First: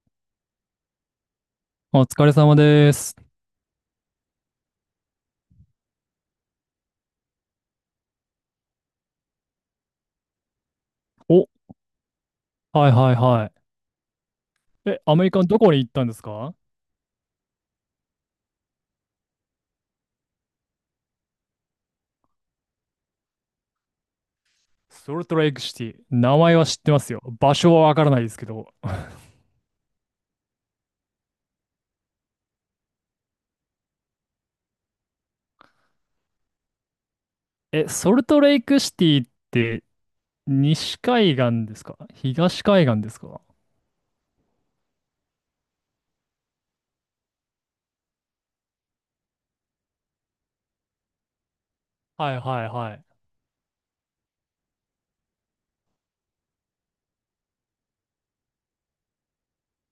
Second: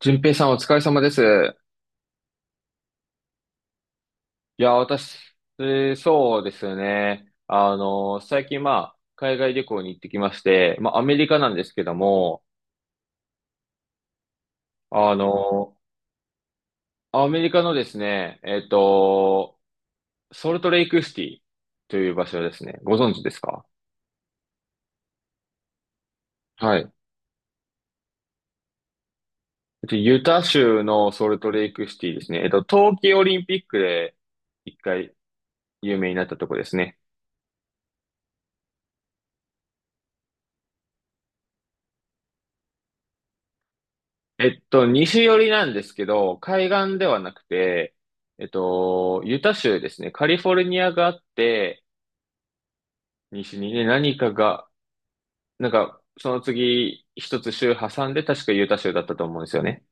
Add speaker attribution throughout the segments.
Speaker 1: 淳平さんお疲れ様です。
Speaker 2: お疲れ様です。
Speaker 1: いや、私、そうですね。最近まあ、海外旅行に行ってきまして、まあ、アメリカ
Speaker 2: お、
Speaker 1: なんですけども、
Speaker 2: はいはいはい。え、ア
Speaker 1: あ
Speaker 2: メリカのどこ
Speaker 1: の、
Speaker 2: に行ったんですか？
Speaker 1: アメリカのですね、ソルトレイクシティという場所ですね。ご存知ですか？
Speaker 2: ソルトレイクシティ。名前は知
Speaker 1: は
Speaker 2: っ
Speaker 1: い。
Speaker 2: てますよ。場所はわからないですけど。
Speaker 1: ユタ州のソルトレイクシティですね。冬季オリンピックで一回有名になったとこですね。
Speaker 2: え、ソルトレイクシティって西海岸ですか、東海岸ですか？
Speaker 1: 西寄りなんですけど、海岸ではなくて、ユタ州ですね。カリフォルニアがあって、
Speaker 2: はいはいはい。
Speaker 1: 西にね、何かが、なんか、その次、一つ州挟んで、確かユタ州だったと思うんですよね。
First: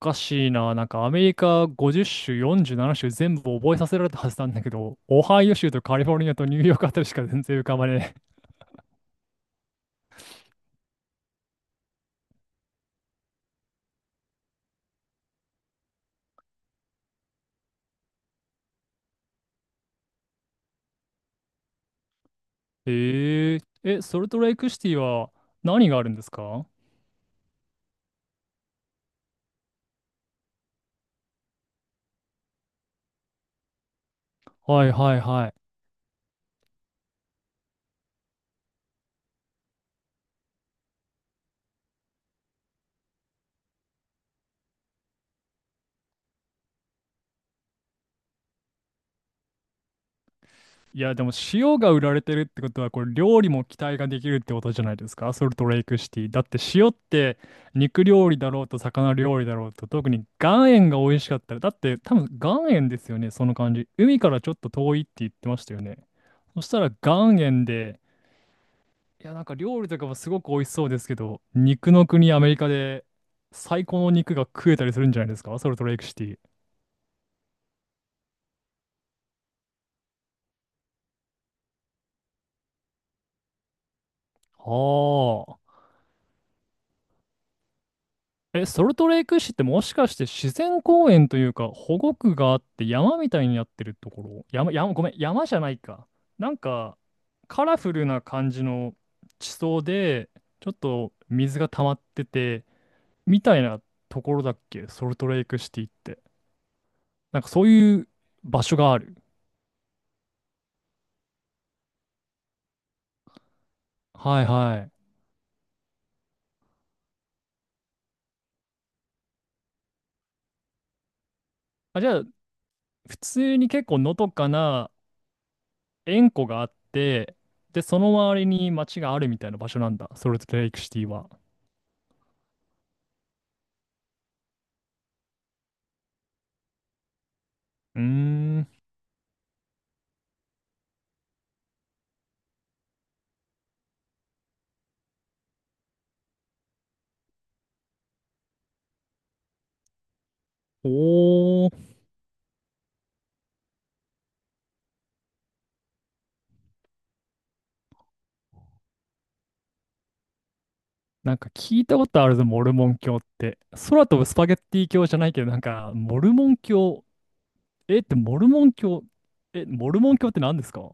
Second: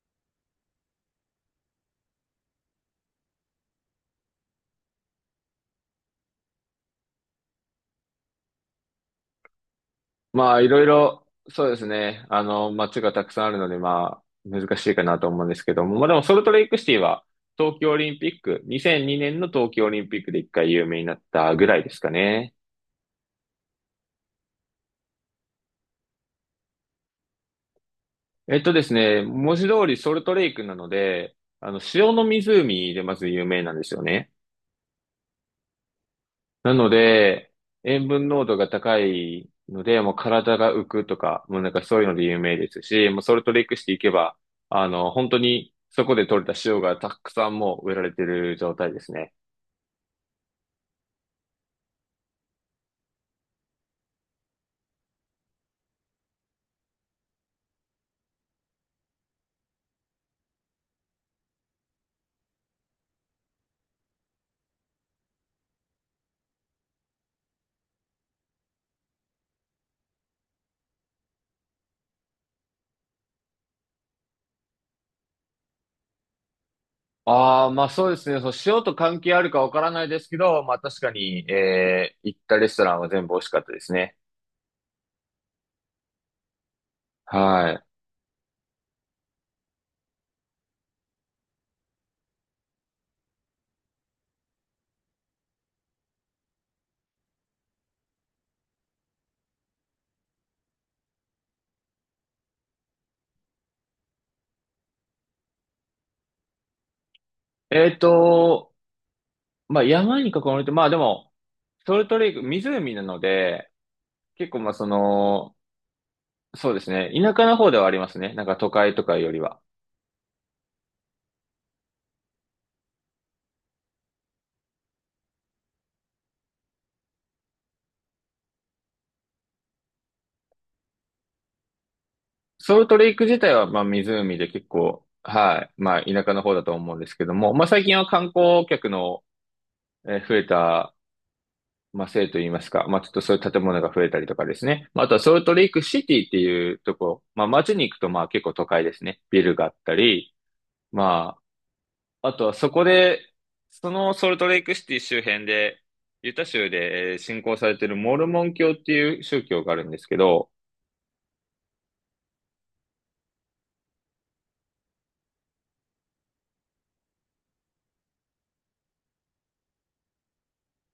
Speaker 2: おかしいな。なんかアメリカ50州、47州全部覚えさせられたはずなんだけど、オハイオ州とカリフォルニアとニューヨークあたりしか全然浮かばね
Speaker 1: まあ、いろいろ、そうですね。街がたくさんあるので、まあ、難しいかなと思うんですけども。まあでも、ソルトレイクシティは、東京オリンピック、2002年の東京オリンピックで一回有名になったぐらいですかね。
Speaker 2: え。えー、え、ソルトレイクシティは何があるんですか？
Speaker 1: ですね、文字通りソルトレイクなので、塩の湖でまず有名なんですよね。
Speaker 2: はいはいはい。
Speaker 1: なので、塩分濃度が高いので、もう体が浮くとか、もうなんかそういうので有名ですし、もうソルトレイクしていけば、本当にそこで取れた塩がたくさんもう植えられてる状態ですね。
Speaker 2: いや、でも塩が売られてるってことは、これ料理も期待ができるってことじゃないですか、ソルトレイクシティ。だって塩って肉料理だろうと魚料理だろうと、特に岩塩が美味しかったら、だって多分岩塩ですよね、その感じ。海からちょっと遠いって言ってましたよね。そしたら岩塩で、いや、なんか料理とかもすごく美味しそうですけど、肉の国アメリカで最高の肉が食えたりするんじゃないですか、ソルトレイクシティ。
Speaker 1: ああ、まあそうですね。そう、塩と関係あるかわからないですけど、まあ確かに、行ったレストランは全部美味しかったですね。
Speaker 2: はあ。
Speaker 1: はい。
Speaker 2: え、ソルトレイク市ってもしかして自然公園というか保護区があって山みたいになってるところ、ごめん、山じゃないか。なんかカラフルな感じの地層でちょっと水が溜まっててみたいなところだっけ、ソルトレイクシティって。なんかそう
Speaker 1: え
Speaker 2: い
Speaker 1: っ
Speaker 2: う場
Speaker 1: と、
Speaker 2: 所がある。
Speaker 1: まあ山に囲まれて、まあでも、ソルトレイク、湖なので、
Speaker 2: はい
Speaker 1: 結構まあそ
Speaker 2: はい。
Speaker 1: の、そうですね、田舎の方ではありますね。なんか都会とかよりは。
Speaker 2: あ、じゃあ普通に結構のどかな塩湖があって、でその周りに町があるみたいな場所なんだ、ソルトレイクシティは。
Speaker 1: ソルトレイク自体はまあ湖で結構、はい、まあ田舎の方だと思うんですけども、まあ最近
Speaker 2: うー
Speaker 1: は観光
Speaker 2: ん。
Speaker 1: 客の増えた、まあせいと言いますか、まあちょっとそういう建物が増えたりとかですね。まああとはソルトレイクシティっていうとこ、まあ街に行くとまあ結構都会ですね。ビルがあったり、ま
Speaker 2: おー、
Speaker 1: あ、あとはそこで、そのソルトレイクシティ周辺で、ユタ州で信仰されているモルモン教っていう宗教があるんですけど、
Speaker 2: なんか聞いたことあるぞ、モルモン教って。空飛ぶスパゲッティ教じゃないけど、なんか、モルモン教、えってモルモン教、え、モルモン教って何ですか？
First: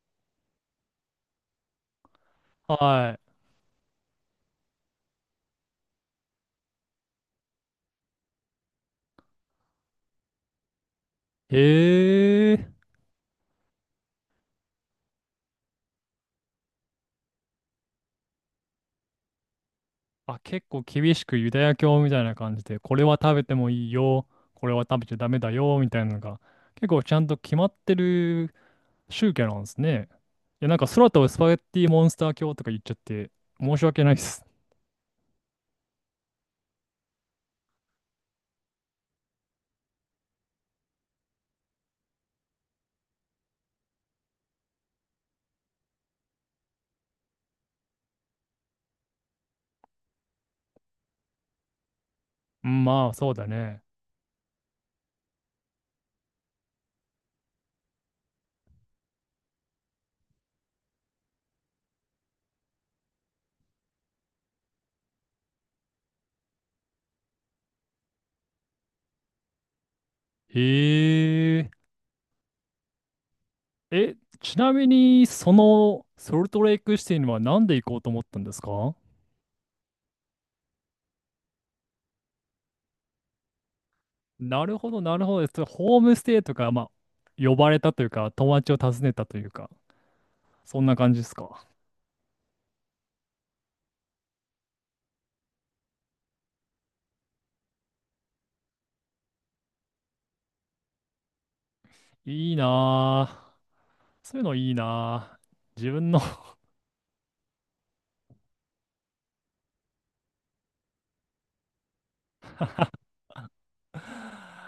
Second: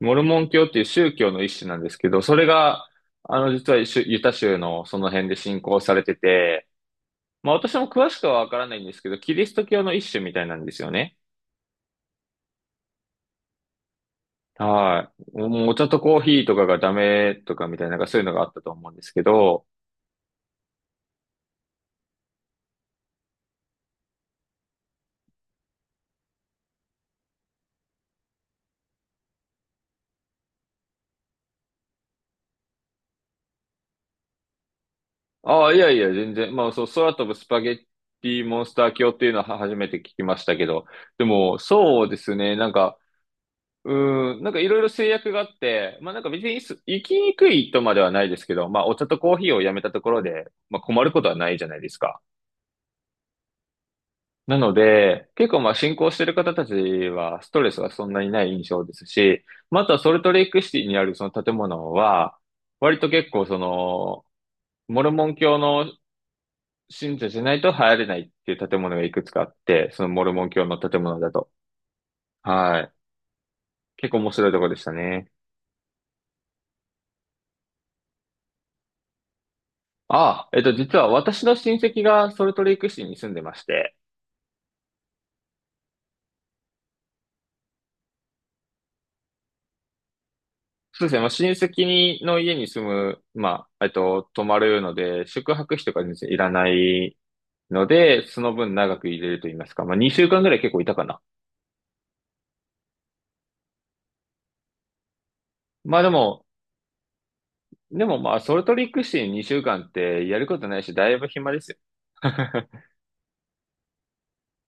Speaker 1: モルモン教っていう宗教の一種なんですけど、それが、
Speaker 2: は
Speaker 1: 実はユタ州のその辺で信仰されてて、まあ私も詳しくはわからないんですけど、キリスト教の一種みたいなんですよね。
Speaker 2: い。へー。
Speaker 1: はい。もうお茶とコーヒーとかがダメとかみたいな、なんかそういうのがあったと思うんですけど、
Speaker 2: あ、結構厳しくユダヤ教みたいな感じで、これは食べてもいいよ、これは食べちゃダメだよ、みたいなのが、結構ちゃんと決まってる宗教なんですね。いや、なんか空飛ぶスパゲッティモンスター教とか言っちゃって、申し訳ないです。
Speaker 1: ああ、いやいや、全然。まあ、そう、空飛ぶスパゲッティモンスター教っていうのは初めて聞きましたけど、でも、そうですね、なんか、うなんかいろいろ制約があって、まあなんか別に行きにくいとまではないですけど、まあお茶とコーヒーをやめたところで、まあ困ることはないじゃないですか。
Speaker 2: うん、まあ、そうだね。
Speaker 1: なので、結構まあ進行してる方たちはストレスがそんなにない印象ですし、またソルトレイクシティにあるその建物は、割と結構その、モルモン教の信者じゃないと入れないっていう建物がいくつかあって、そのモルモン教の建物だと。
Speaker 2: へえ。
Speaker 1: はい。結
Speaker 2: え、
Speaker 1: 構面白いと
Speaker 2: ち
Speaker 1: ころ
Speaker 2: な
Speaker 1: でし
Speaker 2: み
Speaker 1: た
Speaker 2: に、
Speaker 1: ね。
Speaker 2: そのソルトレイクシティにはなんで行こうと思ったんですか？
Speaker 1: ああ、実は私の親戚がソルトレイク市に住んでまして、
Speaker 2: なるほど、なるほど。それホームステイとか、まあ、呼ばれたというか、友達を訪ねたというか、そんな
Speaker 1: そうで
Speaker 2: 感
Speaker 1: すね、
Speaker 2: じで
Speaker 1: まあ、
Speaker 2: す
Speaker 1: 親
Speaker 2: か。
Speaker 1: 戚の家に住む、まあ、泊まるので、宿泊費とか全然いらないので、その分長く入れると言いますか、まあ、2週間ぐらい結構いたかな。
Speaker 2: いいなぁ。そういうのいいなぁ。自
Speaker 1: まあで
Speaker 2: 分の
Speaker 1: も、でもまあ、ソルトレイク市2週間ってやることないし、だいぶ暇ですよ。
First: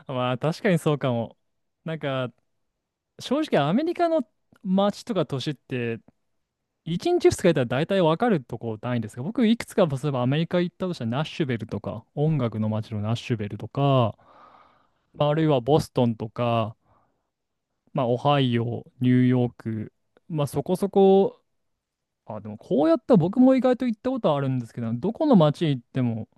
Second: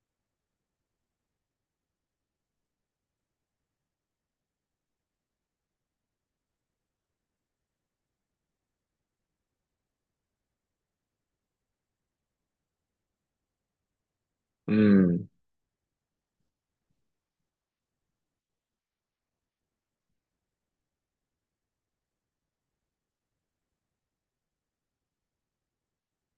Speaker 2: まあ、確かにそうかも。なんか、正直、アメリカの街とか都市って、1日2日やったら大体わかるとこないんですが、僕いくつか、例えばアメリカ行ったとしたらナッシュベルとか、音楽の街のナッシュベルとか、
Speaker 1: う
Speaker 2: ま
Speaker 1: ん。
Speaker 2: あ、あるいはボストンとか、まあ、オハイオ、ニューヨーク、まあ、そこそこ、あ、でもこうやったら僕も意外と行ったことあるんですけど、どこの街行っても、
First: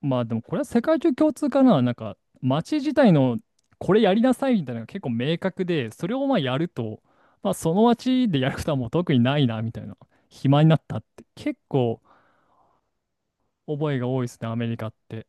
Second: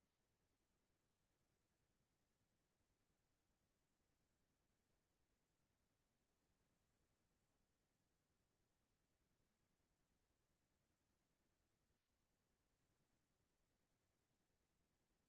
Speaker 2: まあでもこれは世界中共通かな。なんか街自体のこれやりなさいみたいなのが結構明確で、それをまあやると、まあその街でやることはもう特にないなみたいな。暇になったって結構覚えが多いですね、アメリカって。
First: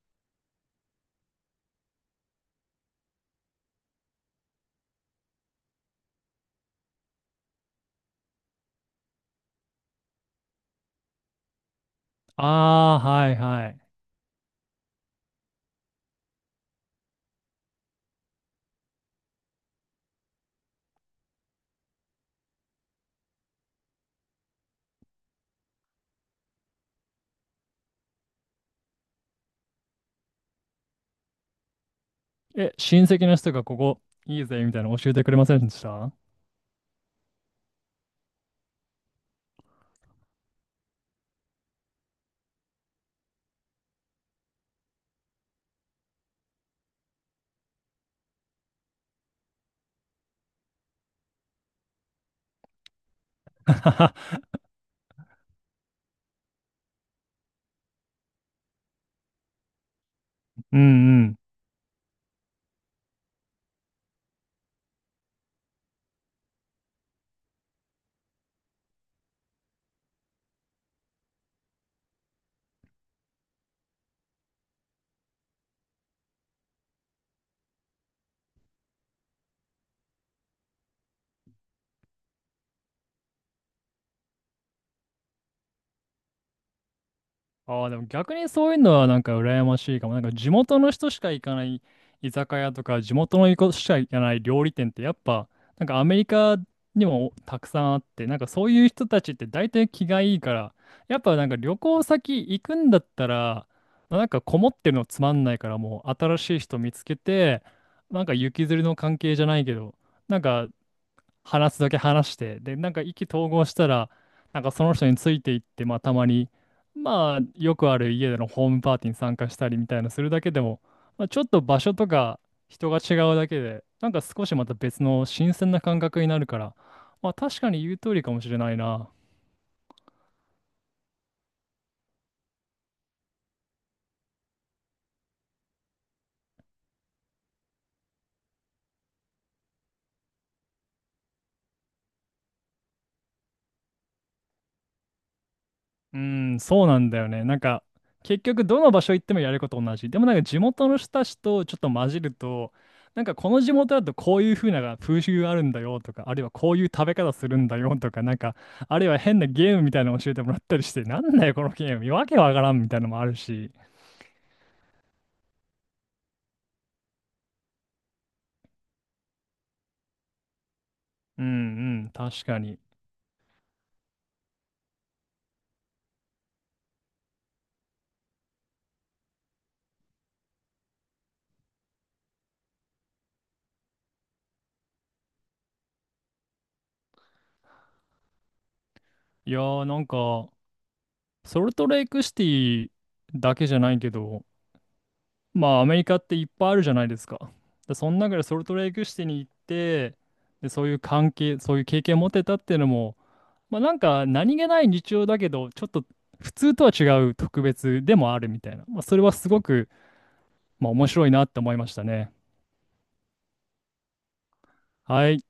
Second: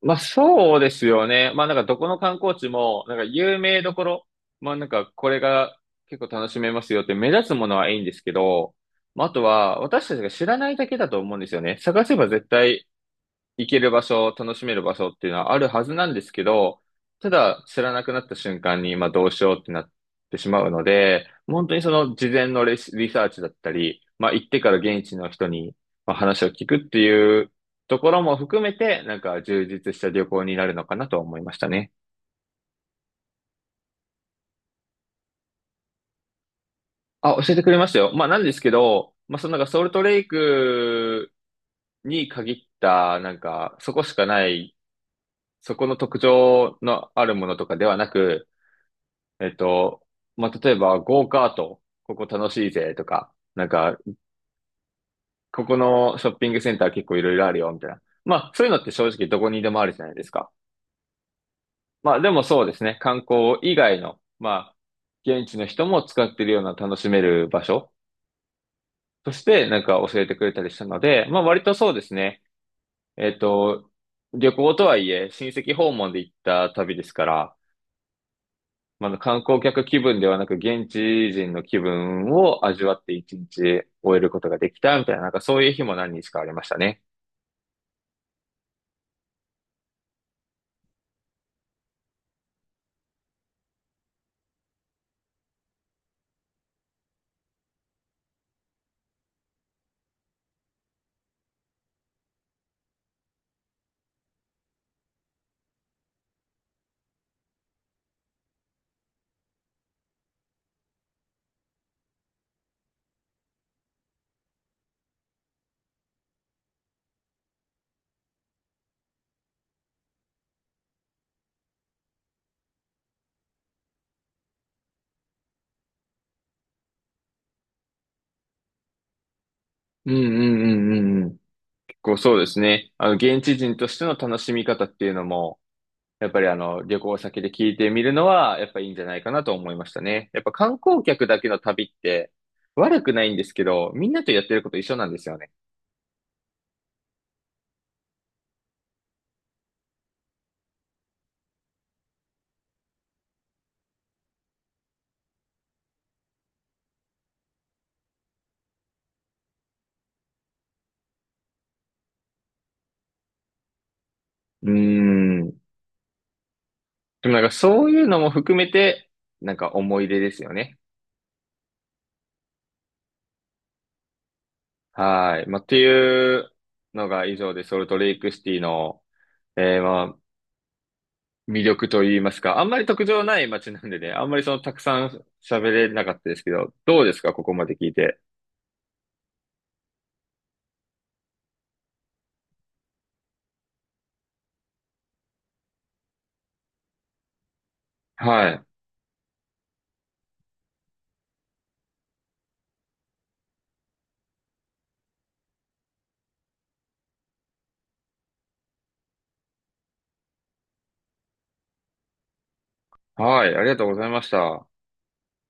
Speaker 1: まあそうですよね。まあなんかどこの観光地も、なんか有名どころ、まあなんかこれが結構楽しめますよって目立つものはいいんですけど、まああとは私たちが知らないだけだと思うんですよね。探せば絶対
Speaker 2: ああ、はいは
Speaker 1: 行け
Speaker 2: い。
Speaker 1: る場所、楽しめる場所っていうのはあるはずなんですけど、ただ知らなくなった瞬間に今どうしようってなってしまうので、本当にその事前のリサーチだったり、まあ行ってから現地の人にまあ話を聞くっていうところも含めて、なんか充実した旅行になるのかなと思いましたね。
Speaker 2: え、親戚の人がここいいぜみたいなの教えてくれませんでした？
Speaker 1: あ、教えてくれましたよ。まあなんですけど、まあそのなんかソルトレイクに限った、なんかそこしかない、そこの特徴のあるものとかではなく、えっと、まあ、例えば、ゴーカート、ここ楽しいぜとか、なんか、ここのショッピングセンター結構いろいろあるよ、みたいな。まあ、そういうのって正直どこにでもあるじゃないですか。
Speaker 2: うんうん、
Speaker 1: まあ、でもそうですね、観光以外の、まあ、現地の人も使ってるような楽しめる場所として、なんか教えてくれたりしたので、まあ、割とそうですね、えっと、旅行とはいえ、親戚訪問で行った旅ですから、まあ、観光客気分ではなく、現地人の気分を味わって一日終えることができたみたいな、なんかそういう日も何日かありましたね。
Speaker 2: ああ、でも逆にそういうのはなんか羨ましいかも。なんか地元の人しか行かない居酒屋とか、地元の人しか行かない料理店ってやっぱ、なんかアメリカにもたくさんあって、なんかそういう人たちって大体気がいいから、やっぱなんか旅行先行くんだったら、まあなんかこもってるのつまんないからもう新しい人見つけて、なんか行きずりの関係じゃないけど、なんか話すだけ話して、で、なんか意気投合したら、なんかその人についていって、まあたまに、まあよくある家でのホームパーティーに参加したりみたいなするだけでも、まあ、ちょっと場所とか人が違うだけで、なんか少しまた別の新鮮な感覚になるから、まあ確かに言う通りかもしれないな。
Speaker 1: うんうんうんうんうん。結構そうですね。現地人としての楽しみ方っていうのも、やっぱり旅行先で聞いてみるのは、やっぱいいんじゃないかなと思いましたね。やっぱ観光客だけの旅って、悪くないんですけど、みんなとやってること一緒なんですよね。
Speaker 2: うん、そうなんだよね。なんか、結局どの場所行ってもやること同じ。でもなんか地元の人たちとちょっと混じると、なんかこの地元だとこういう風な風習があるんだよとか、あるいはこういう食べ方するんだよとか、なんか、あるいは変なゲームみたいなの教えてもらったりして、なんだよこのゲーム、わけわからんみたいなのもあるし。
Speaker 1: うーん。でもなんかそういうのも含めて、なんか思い出ですよね。
Speaker 2: うんうん、確かに。
Speaker 1: はい。まあ、っていうのが以上で、ソルトレイクシティの、まあ、魅力といいますか、あんまり特徴ない街なんでね、あんまりそのたくさん喋れなかったですけど、どうですか、ここまで聞いて。
Speaker 2: いやーなんか、ソルトレイクシティだけじゃないけど、まあアメリカっていっぱいあるじゃないですか。で、その中で
Speaker 1: は
Speaker 2: ソ
Speaker 1: い。
Speaker 2: ルトレイクシティに行って、で、そういう関係、そういう経験を持てたっていうのも、まあなんか何気ない日常だけど、ちょっと普通とは違う特別でもあるみたいな。まあそれはすごく、まあ、面白いなって思いましたね。
Speaker 1: はい。ありがとうございました。
Speaker 2: はい。